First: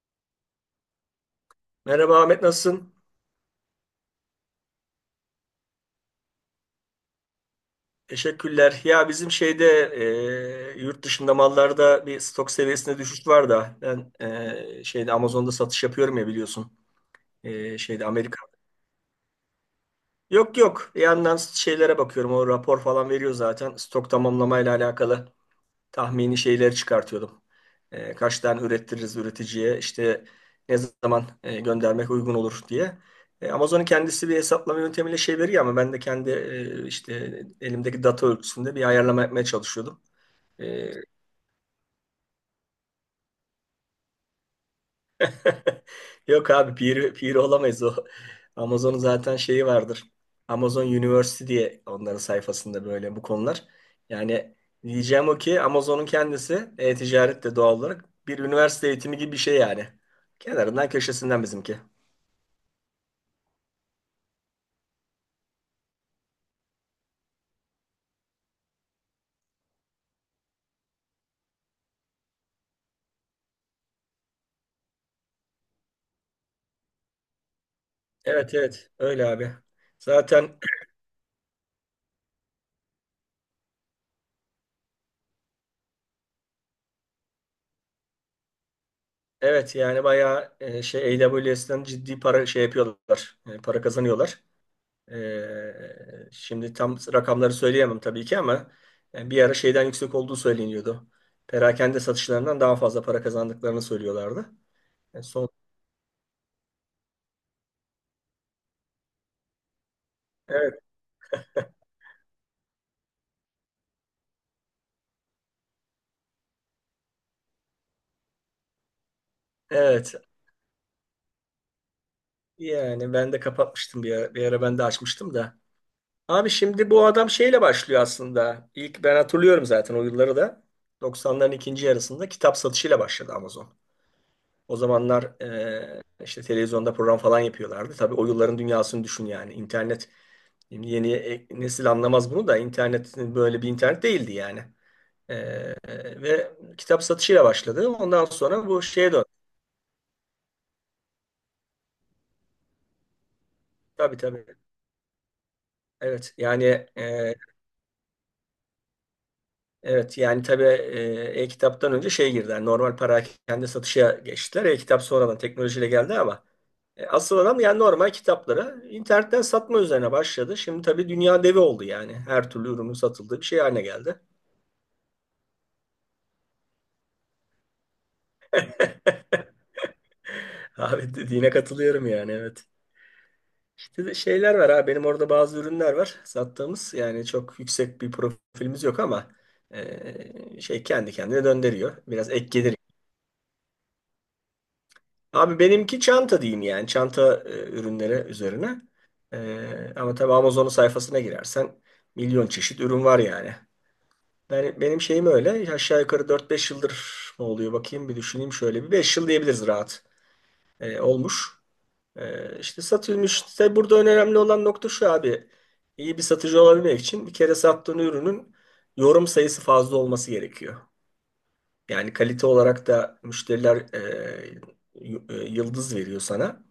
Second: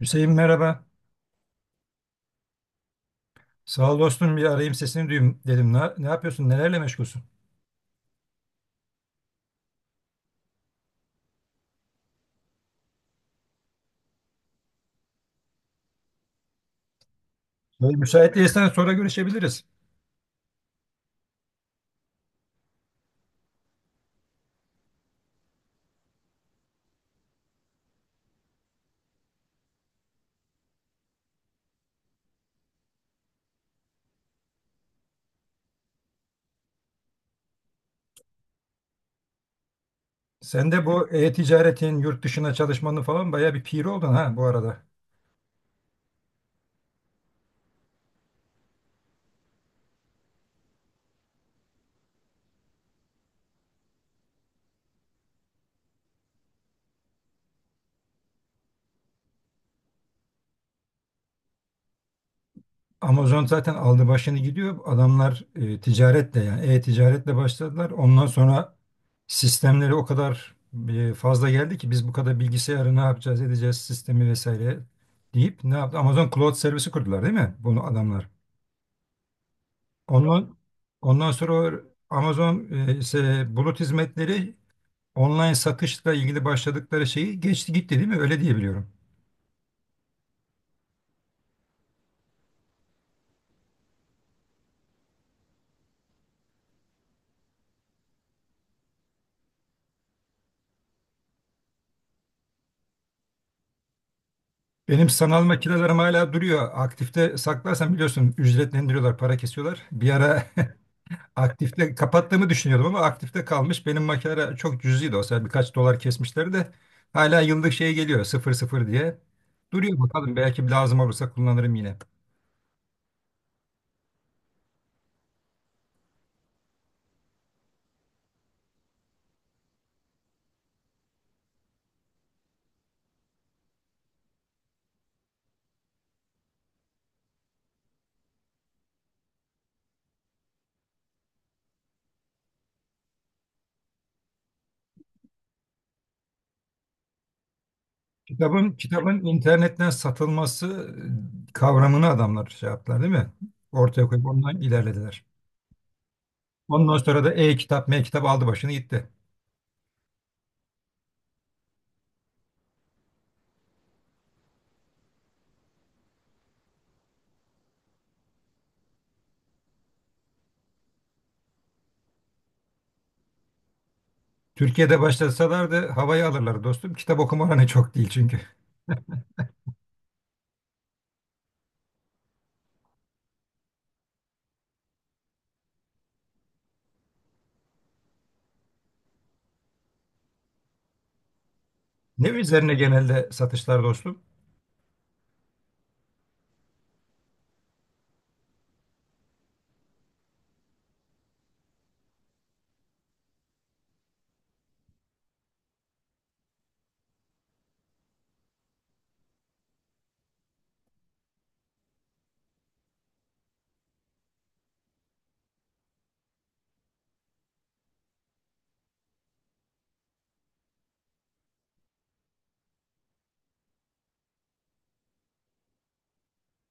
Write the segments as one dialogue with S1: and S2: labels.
S1: Hüseyin merhaba.
S2: Merhaba Ahmet, nasılsın?
S1: Sağ ol dostum bir arayayım sesini duyayım dedim. Ne yapıyorsun? Nelerle meşgulsün?
S2: Teşekkürler. Ya bizim şeyde yurt dışında mallarda bir stok seviyesinde düşüş var da ben şeyde Amazon'da satış yapıyorum ya, biliyorsun.
S1: Böyle
S2: Şeyde
S1: müsait
S2: Amerika.
S1: değilsen sonra görüşebiliriz.
S2: Yok yok. Bir yandan şeylere bakıyorum. O rapor falan veriyor zaten. Stok tamamlamayla alakalı. Tahmini şeyleri çıkartıyordum. Kaç tane ürettiririz üreticiye, işte ne zaman göndermek uygun olur diye. Amazon'un kendisi bir hesaplama yöntemiyle şey veriyor, ama ben de kendi işte elimdeki data ölçüsünde bir ayarlama yapmaya çalışıyordum.
S1: Sen de
S2: E,
S1: bu e-ticaretin yurt dışına çalışmanın falan bayağı bir piri oldun ha bu arada.
S2: Yok abi, pir olamayız o. Amazon'un zaten şeyi vardır. Amazon University diye onların sayfasında böyle bu konular. Yani diyeceğim o ki, Amazon'un kendisi e-ticaret de doğal olarak bir üniversite eğitimi gibi bir şey yani. Kenarından köşesinden bizimki.
S1: Amazon zaten aldı başını gidiyor. Adamlar ticaretle yani e-ticaretle başladılar. Ondan sonra sistemleri o kadar fazla geldi ki biz bu kadar bilgisayarı ne yapacağız edeceğiz sistemi vesaire deyip ne yaptı? Amazon Cloud servisi kurdular değil mi? Bunu adamlar.
S2: Evet evet, öyle abi.
S1: Ondan
S2: Zaten
S1: ondan sonra o Amazon ise bulut hizmetleri online satışla ilgili başladıkları şeyi geçti gitti değil mi? Öyle diye biliyorum.
S2: evet yani bayağı şey, AWS'den ciddi para şey yapıyorlar. Para kazanıyorlar. Şimdi tam rakamları söyleyemem tabii ki, ama yani bir ara şeyden yüksek olduğu söyleniyordu. Perakende satışlarından daha fazla para kazandıklarını söylüyorlardı.
S1: Benim
S2: Yani
S1: sanal
S2: son
S1: makinelerim hala duruyor. Aktifte saklarsam biliyorsun ücretlendiriyorlar, para kesiyorlar. Bir ara
S2: evet,
S1: aktifte kapattığımı düşünüyordum ama aktifte kalmış. Benim makineler çok cüzdi olsa yani birkaç dolar kesmişler de hala yıllık şey geliyor sıfır sıfır diye. Duruyor
S2: evet
S1: bakalım belki lazım olursa kullanırım yine.
S2: yani ben de kapatmıştım bir ara, ben de açmıştım da. Abi, şimdi bu adam şeyle başlıyor aslında. İlk ben hatırlıyorum zaten o yılları da. 90'ların ikinci yarısında kitap satışıyla başladı Amazon. O zamanlar işte televizyonda program falan yapıyorlardı. Tabii o yılların dünyasını düşün yani. İnternet. Şimdi yeni nesil anlamaz bunu da, internet böyle bir internet değildi yani. Ee, Ve kitap satışıyla başladı. Ondan sonra
S1: Kitabın
S2: bu şeye
S1: kitabın
S2: döndü.
S1: internetten satılması kavramını adamlar şey yaptılar değil mi? Ortaya
S2: Tabii
S1: koyup
S2: tabii.
S1: ondan ilerlediler.
S2: Evet yani
S1: Ondan sonra da
S2: e,
S1: e-kitap, m-kitap aldı başını gitti.
S2: evet yani tabii e-kitaptan önce şey girdi. Yani normal perakende satışa geçtiler. E-kitap sonradan teknolojiyle geldi, ama asıl adam yani normal kitapları internetten satma üzerine başladı. Şimdi tabii dünya devi oldu yani. Her türlü ürünün satıldığı bir şey haline geldi.
S1: Türkiye'de başlasalardı havayı alırlar dostum. Kitap okuma oranı çok değil çünkü.
S2: Abi, dediğine katılıyorum yani, evet. İşte de şeyler var ha. Benim orada bazı ürünler var sattığımız. Yani çok yüksek bir profilimiz yok, ama şey, kendi kendine döndürüyor.
S1: Ne
S2: Biraz ek
S1: üzerine
S2: gelir.
S1: genelde satışlar dostum?
S2: Abi, benimki çanta diyeyim yani. Çanta ürünleri üzerine. Ama tabii Amazon'un sayfasına girersen milyon çeşit ürün var yani. Yani benim şeyim öyle. Aşağı yukarı dört beş yıldır mı oluyor, bakayım bir düşüneyim şöyle. Bir 5 yıl diyebiliriz rahat. Olmuş. İşte satılmış. Tabii burada önemli olan nokta şu abi. İyi bir satıcı olabilmek için bir kere sattığın ürünün yorum sayısı fazla olması gerekiyor. Yani kalite olarak da müşteriler yıldız veriyor sana.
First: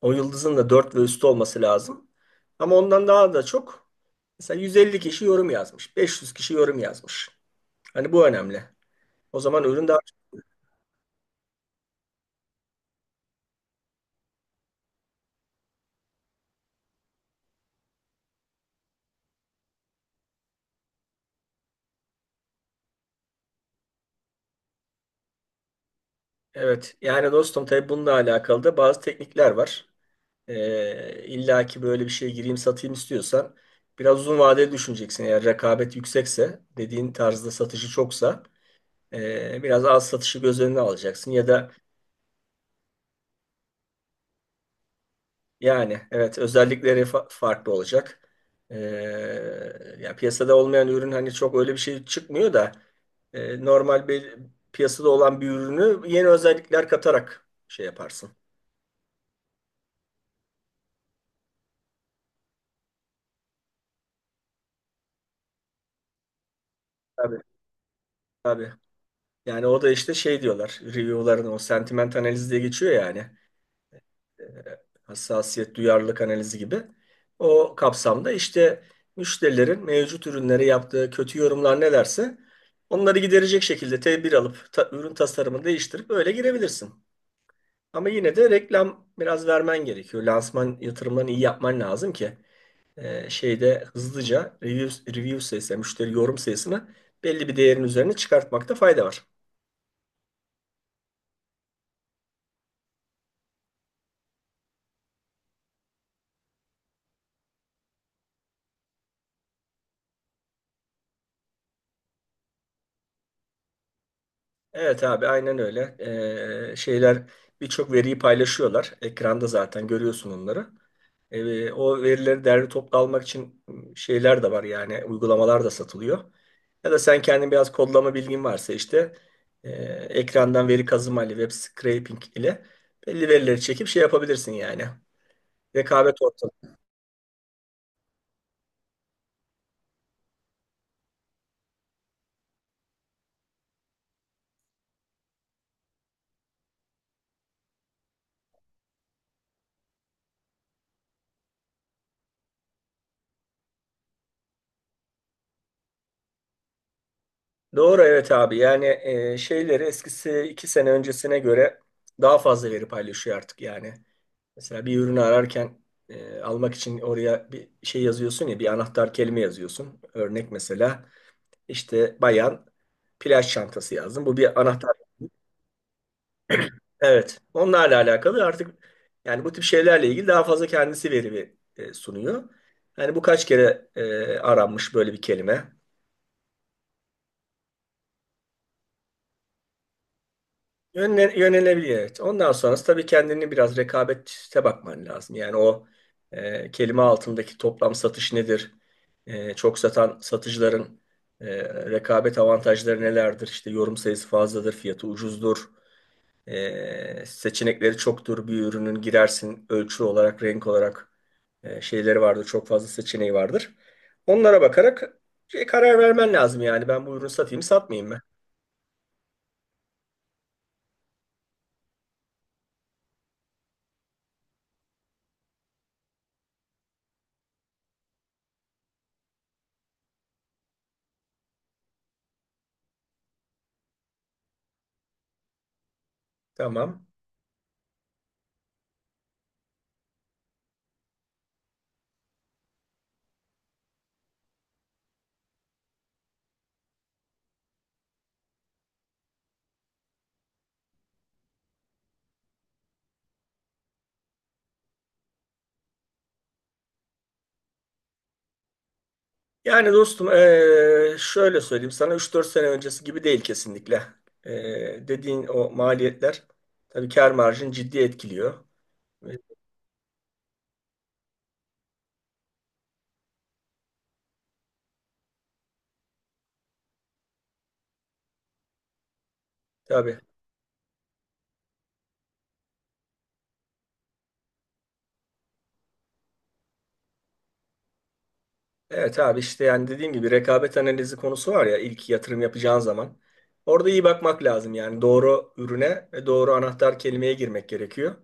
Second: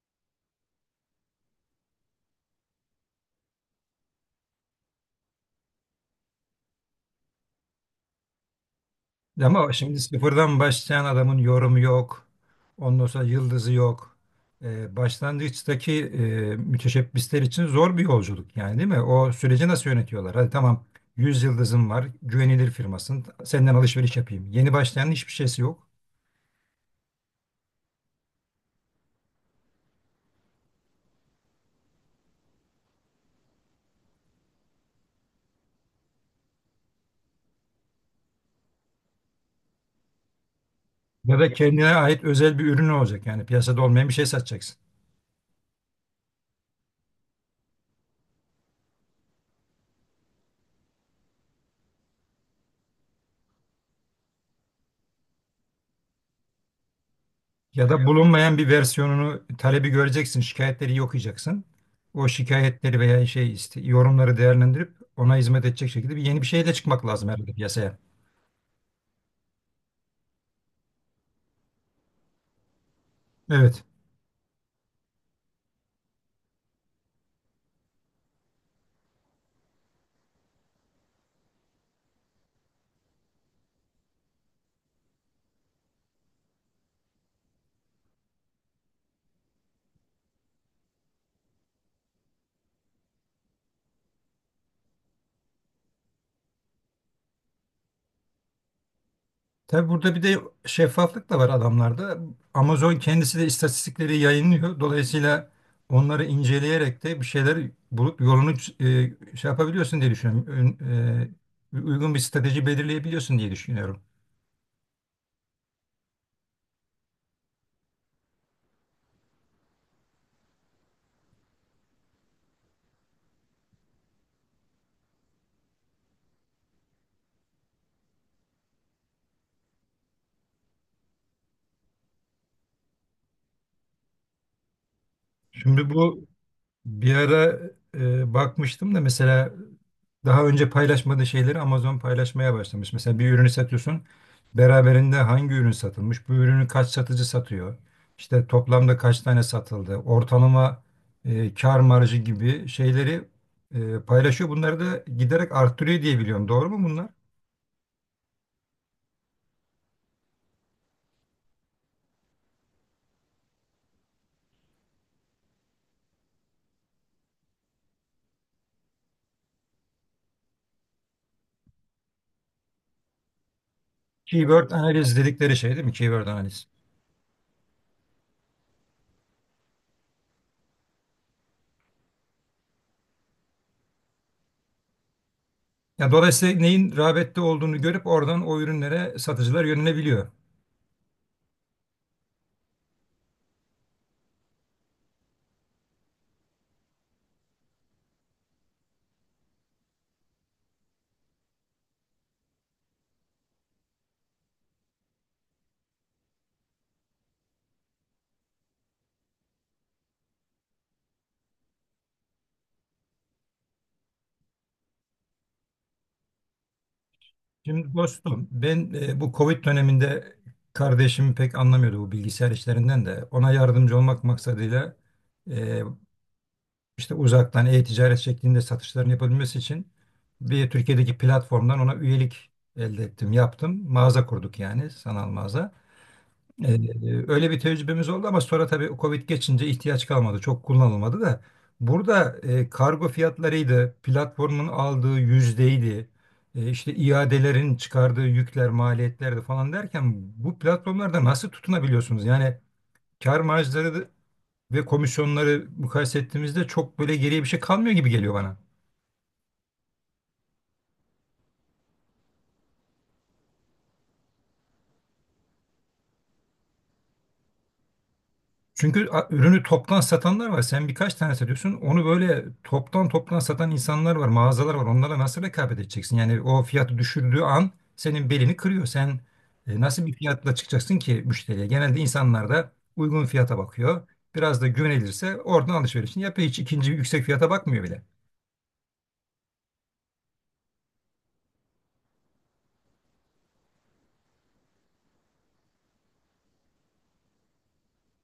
S2: O yıldızın da 4 ve üstü olması lazım. Ama ondan daha da çok, mesela 150 kişi yorum yazmış. 500 kişi yorum yazmış. Hani bu önemli. O zaman
S1: Ama
S2: ürün daha.
S1: şimdi sıfırdan başlayan adamın yorumu yok. Ondan sonra yıldızı yok. Başlangıçtaki müteşebbisler için zor bir yolculuk yani değil mi? O süreci nasıl yönetiyorlar? Hadi tamam 100 yıldızım var, güvenilir firmasın, senden alışveriş yapayım. Yeni başlayanın hiçbir şeysi yok.
S2: Evet yani dostum, tabii bununla alakalı da bazı teknikler var. İlla ki böyle bir şeye gireyim satayım istiyorsan biraz uzun vadeli düşüneceksin. Eğer rekabet yüksekse, dediğin tarzda satışı çoksa biraz az satışı göz önüne alacaksın.
S1: Ya
S2: Ya
S1: da
S2: da
S1: kendine ait özel bir ürün olacak yani piyasada olmayan bir şey satacaksın.
S2: yani evet, özellikleri farklı olacak. Ee, Ya piyasada olmayan ürün hani çok öyle bir şey çıkmıyor da normal bir piyasada olan bir ürünü yeni özellikler katarak şey
S1: Ya da
S2: yaparsın.
S1: bulunmayan bir versiyonunu talebi göreceksin, şikayetleri iyi okuyacaksın. O şikayetleri veya şey işte yorumları değerlendirip ona hizmet edecek şekilde bir yeni bir şeyle çıkmak lazım
S2: Tabii
S1: herhalde piyasaya.
S2: tabii. Yani o da işte, şey diyorlar, review'ların o sentiment analizi diye geçiyor yani.
S1: Evet.
S2: Ee, Hassasiyet, duyarlılık analizi gibi. O kapsamda işte müşterilerin mevcut ürünlere yaptığı kötü yorumlar nelerse onları giderecek şekilde tedbir alıp ürün tasarımını değiştirip öyle girebilirsin. Ama yine de reklam biraz vermen gerekiyor. Lansman yatırımlarını iyi yapman lazım ki şeyde hızlıca review sayısı, yani müşteri yorum sayısını belli bir değerin üzerine çıkartmakta fayda var.
S1: Tabi burada bir de şeffaflık da var adamlarda. Amazon kendisi de istatistikleri yayınlıyor. Dolayısıyla onları inceleyerek de bir şeyler bulup yolunu şey yapabiliyorsun diye düşünüyorum. Uygun bir strateji belirleyebiliyorsun diye düşünüyorum.
S2: Evet abi, aynen öyle. Şeyler, birçok veriyi paylaşıyorlar. Ekranda zaten görüyorsun onları. O verileri derli toplu almak için şeyler de var yani, uygulamalar da satılıyor. Ya da sen kendin biraz kodlama bilgin varsa işte e, ekrandan veri kazıma ile, web scraping ile belli verileri çekip şey yapabilirsin yani.
S1: Şimdi
S2: Rekabet
S1: bu
S2: ortamı.
S1: bir ara bakmıştım da mesela daha önce paylaşmadığı şeyleri Amazon paylaşmaya başlamış. Mesela bir ürünü satıyorsun. Beraberinde hangi ürün satılmış? Bu ürünü kaç satıcı satıyor? İşte toplamda kaç tane satıldı? Ortalama kar marjı gibi şeyleri paylaşıyor. Bunları da giderek arttırıyor diye biliyorum. Doğru mu bunlar?
S2: Doğru evet abi, yani şeyleri, eskisi 2 sene öncesine göre daha fazla veri paylaşıyor artık yani. Mesela bir ürünü ararken almak için oraya bir şey yazıyorsun ya, bir anahtar kelime yazıyorsun. Örnek mesela işte, bayan plaj çantası yazdım. Bu bir
S1: Keyword, evet,
S2: anahtar.
S1: analiz dedikleri şey değil mi? Keyword analiz.
S2: Evet. Onlarla alakalı artık yani, bu tip şeylerle ilgili daha fazla kendisi veri sunuyor. Yani bu kaç kere aranmış böyle bir kelime?
S1: Ya dolayısıyla neyin rağbette olduğunu görüp oradan o ürünlere satıcılar yönelebiliyor.
S2: Yönelebilir, evet. Ondan sonrası tabii, kendini biraz rekabete bakman lazım. Yani o kelime altındaki toplam satış nedir? Çok satan satıcıların e, rekabet avantajları nelerdir? İşte yorum sayısı fazladır, fiyatı ucuzdur. Seçenekleri çoktur. Bir ürünün girersin, ölçü olarak, renk olarak şeyleri vardır. Çok fazla seçeneği vardır. Onlara bakarak şey, karar vermen lazım yani. Ben bu ürünü satayım,
S1: Şimdi
S2: satmayayım mı?
S1: dostum ben bu Covid döneminde kardeşim pek anlamıyordu bu bilgisayar işlerinden de. Ona yardımcı olmak maksadıyla e, işte uzaktan e-ticaret şeklinde satışların yapabilmesi için bir Türkiye'deki platformdan ona üyelik elde ettim, yaptım. Mağaza kurduk yani sanal mağaza. Ee,
S2: Tamam.
S1: Öyle bir tecrübemiz oldu ama sonra tabii Covid geçince ihtiyaç kalmadı. Çok kullanılmadı da. Burada kargo fiyatlarıydı, platformun aldığı yüzdeydi, işte iadelerin çıkardığı yükler, maliyetlerdi falan derken bu platformlarda nasıl tutunabiliyorsunuz? Yani kar marjları ve komisyonları mukayese ettiğimizde çok böyle geriye bir şey kalmıyor gibi geliyor bana.
S2: Yani dostum şöyle söyleyeyim sana, üç dört sene öncesi gibi değil kesinlikle. Dediğin o maliyetler tabii kar marjını ciddi etkiliyor.
S1: Çünkü
S2: Ve.
S1: ürünü toptan satanlar var. Sen birkaç tane satıyorsun. Onu böyle toptan toptan satan insanlar var, mağazalar var. Onlara nasıl rekabet edeceksin? Yani o fiyatı düşürdüğü an senin belini kırıyor. Sen nasıl bir
S2: Tabii.
S1: fiyatla çıkacaksın ki müşteriye? Genelde insanlar da uygun fiyata bakıyor. Biraz da güvenilirse oradan alışverişini yapıyor. Hiç ikinci yüksek fiyata bakmıyor bile.
S2: Evet abi, işte yani dediğim gibi rekabet analizi konusu var ya, ilk yatırım yapacağın zaman. Orada iyi bakmak lazım yani, doğru ürüne ve doğru anahtar kelimeye girmek gerekiyor.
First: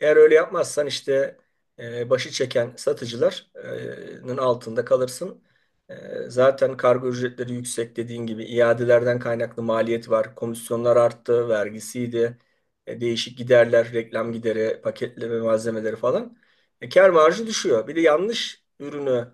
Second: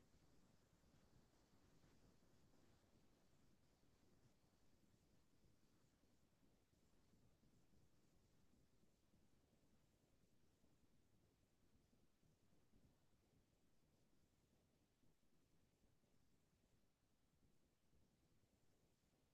S2: Eğer öyle yapmazsan işte başı çeken satıcıların altında kalırsın. E, Zaten kargo ücretleri yüksek dediğin gibi, iadelerden kaynaklı maliyet var. Komisyonlar arttı, vergisiydi, değişik giderler, reklam gideri, paketleme malzemeleri falan. Kâr marjı düşüyor. Bir de yanlış ürünü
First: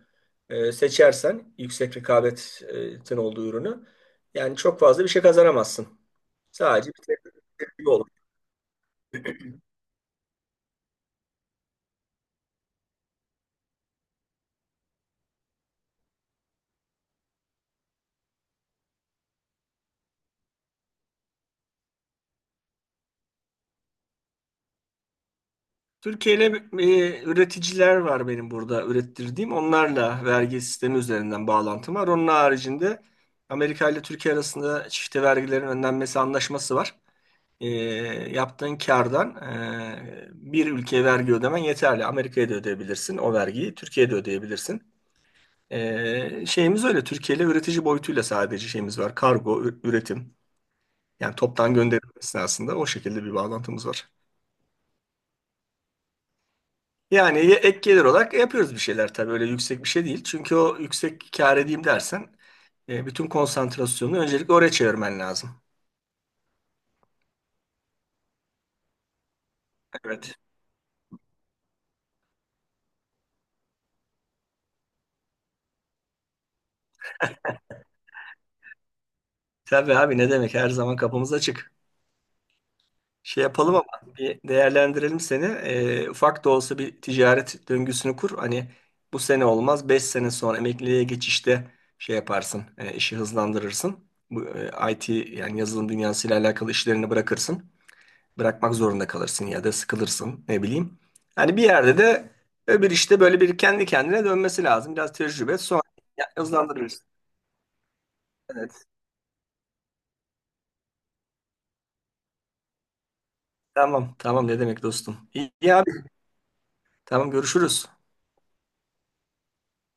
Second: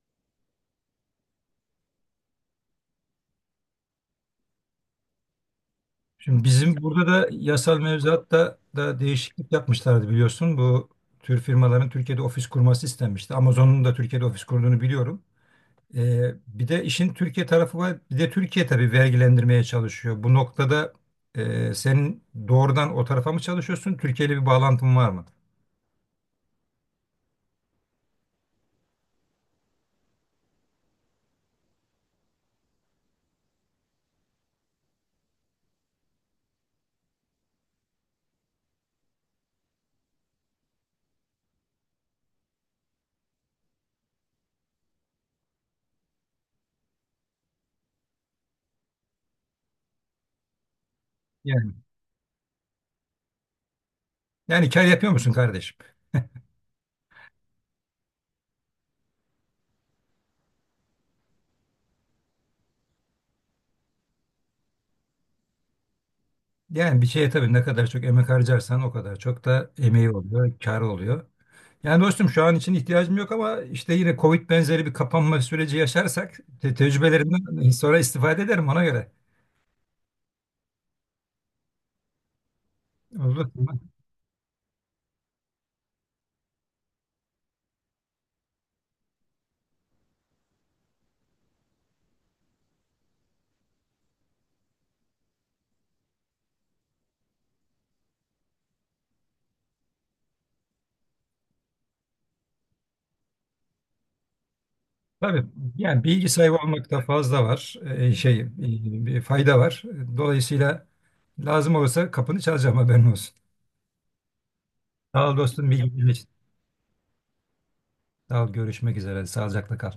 S2: seçersen, yüksek rekabetin olduğu ürünü, yani çok fazla bir şey kazanamazsın.
S1: Şimdi bizim
S2: Sadece bir
S1: burada
S2: tek
S1: da yasal
S2: bir yol.
S1: mevzuatta da değişiklik yapmışlardı biliyorsun. Bu tür firmaların Türkiye'de ofis kurması istenmişti. Amazon'un da Türkiye'de ofis kurduğunu biliyorum. Bir de işin Türkiye tarafı var. Bir de Türkiye tabii vergilendirmeye çalışıyor. Bu noktada senin doğrudan o tarafa mı çalışıyorsun? Türkiye ile bir bağlantın var mı?
S2: Türkiye'yle üreticiler var benim burada ürettirdiğim. Onlarla vergi sistemi üzerinden bağlantım var. Onun haricinde Amerika ile Türkiye arasında çifte vergilerin önlenmesi anlaşması var. E, Yaptığın kardan bir ülkeye vergi ödemen yeterli. Amerika'ya da ödeyebilirsin o vergiyi, Türkiye'ye de ödeyebilirsin. Şeyimiz öyle. Türkiye ile üretici boyutuyla sadece şeyimiz var. Kargo, üretim. Yani
S1: Yani,
S2: toptan gönderim esnasında o şekilde bir bağlantımız var.
S1: yani kar yapıyor musun kardeşim?
S2: Yani ek gelir olarak yapıyoruz bir şeyler, tabii öyle yüksek bir şey değil. Çünkü o yüksek kâr edeyim dersen bütün konsantrasyonunu öncelikle oraya çevirmen lazım.
S1: Yani bir şeye tabii ne kadar çok emek harcarsan o kadar çok da emeği
S2: Evet.
S1: oluyor, karı oluyor. Yani dostum şu an için ihtiyacım yok ama işte yine Covid benzeri bir kapanma süreci yaşarsak te tecrübelerimden sonra istifade ederim ona göre.
S2: Tabii abi, ne demek, her zaman kapımız açık. Şey
S1: Oldu.
S2: yapalım ama, bir değerlendirelim seni. Ufak da olsa bir ticaret döngüsünü kur. Hani bu sene olmaz, 5 sene sonra emekliliğe geçişte şey yaparsın, işi hızlandırırsın. Bu IT yani yazılım dünyasıyla alakalı işlerini bırakırsın. Bırakmak zorunda kalırsın ya da sıkılırsın, ne bileyim. Hani bir yerde de öbür işte böyle bir kendi kendine dönmesi lazım. Biraz
S1: Tabii
S2: tecrübe sonra
S1: yani bilgi sahibi olmakta
S2: hızlandırırız.
S1: fazla var
S2: Evet,
S1: bir fayda var. Dolayısıyla lazım olursa kapını çalacağım haberin olsun.
S2: tamam tamam, ne demek dostum.
S1: Sağ ol
S2: İyi,
S1: dostum
S2: iyi abi,
S1: bilgi için.
S2: tamam, görüşürüz.
S1: Sağ ol görüşmek üzere. Sağlıcakla kal.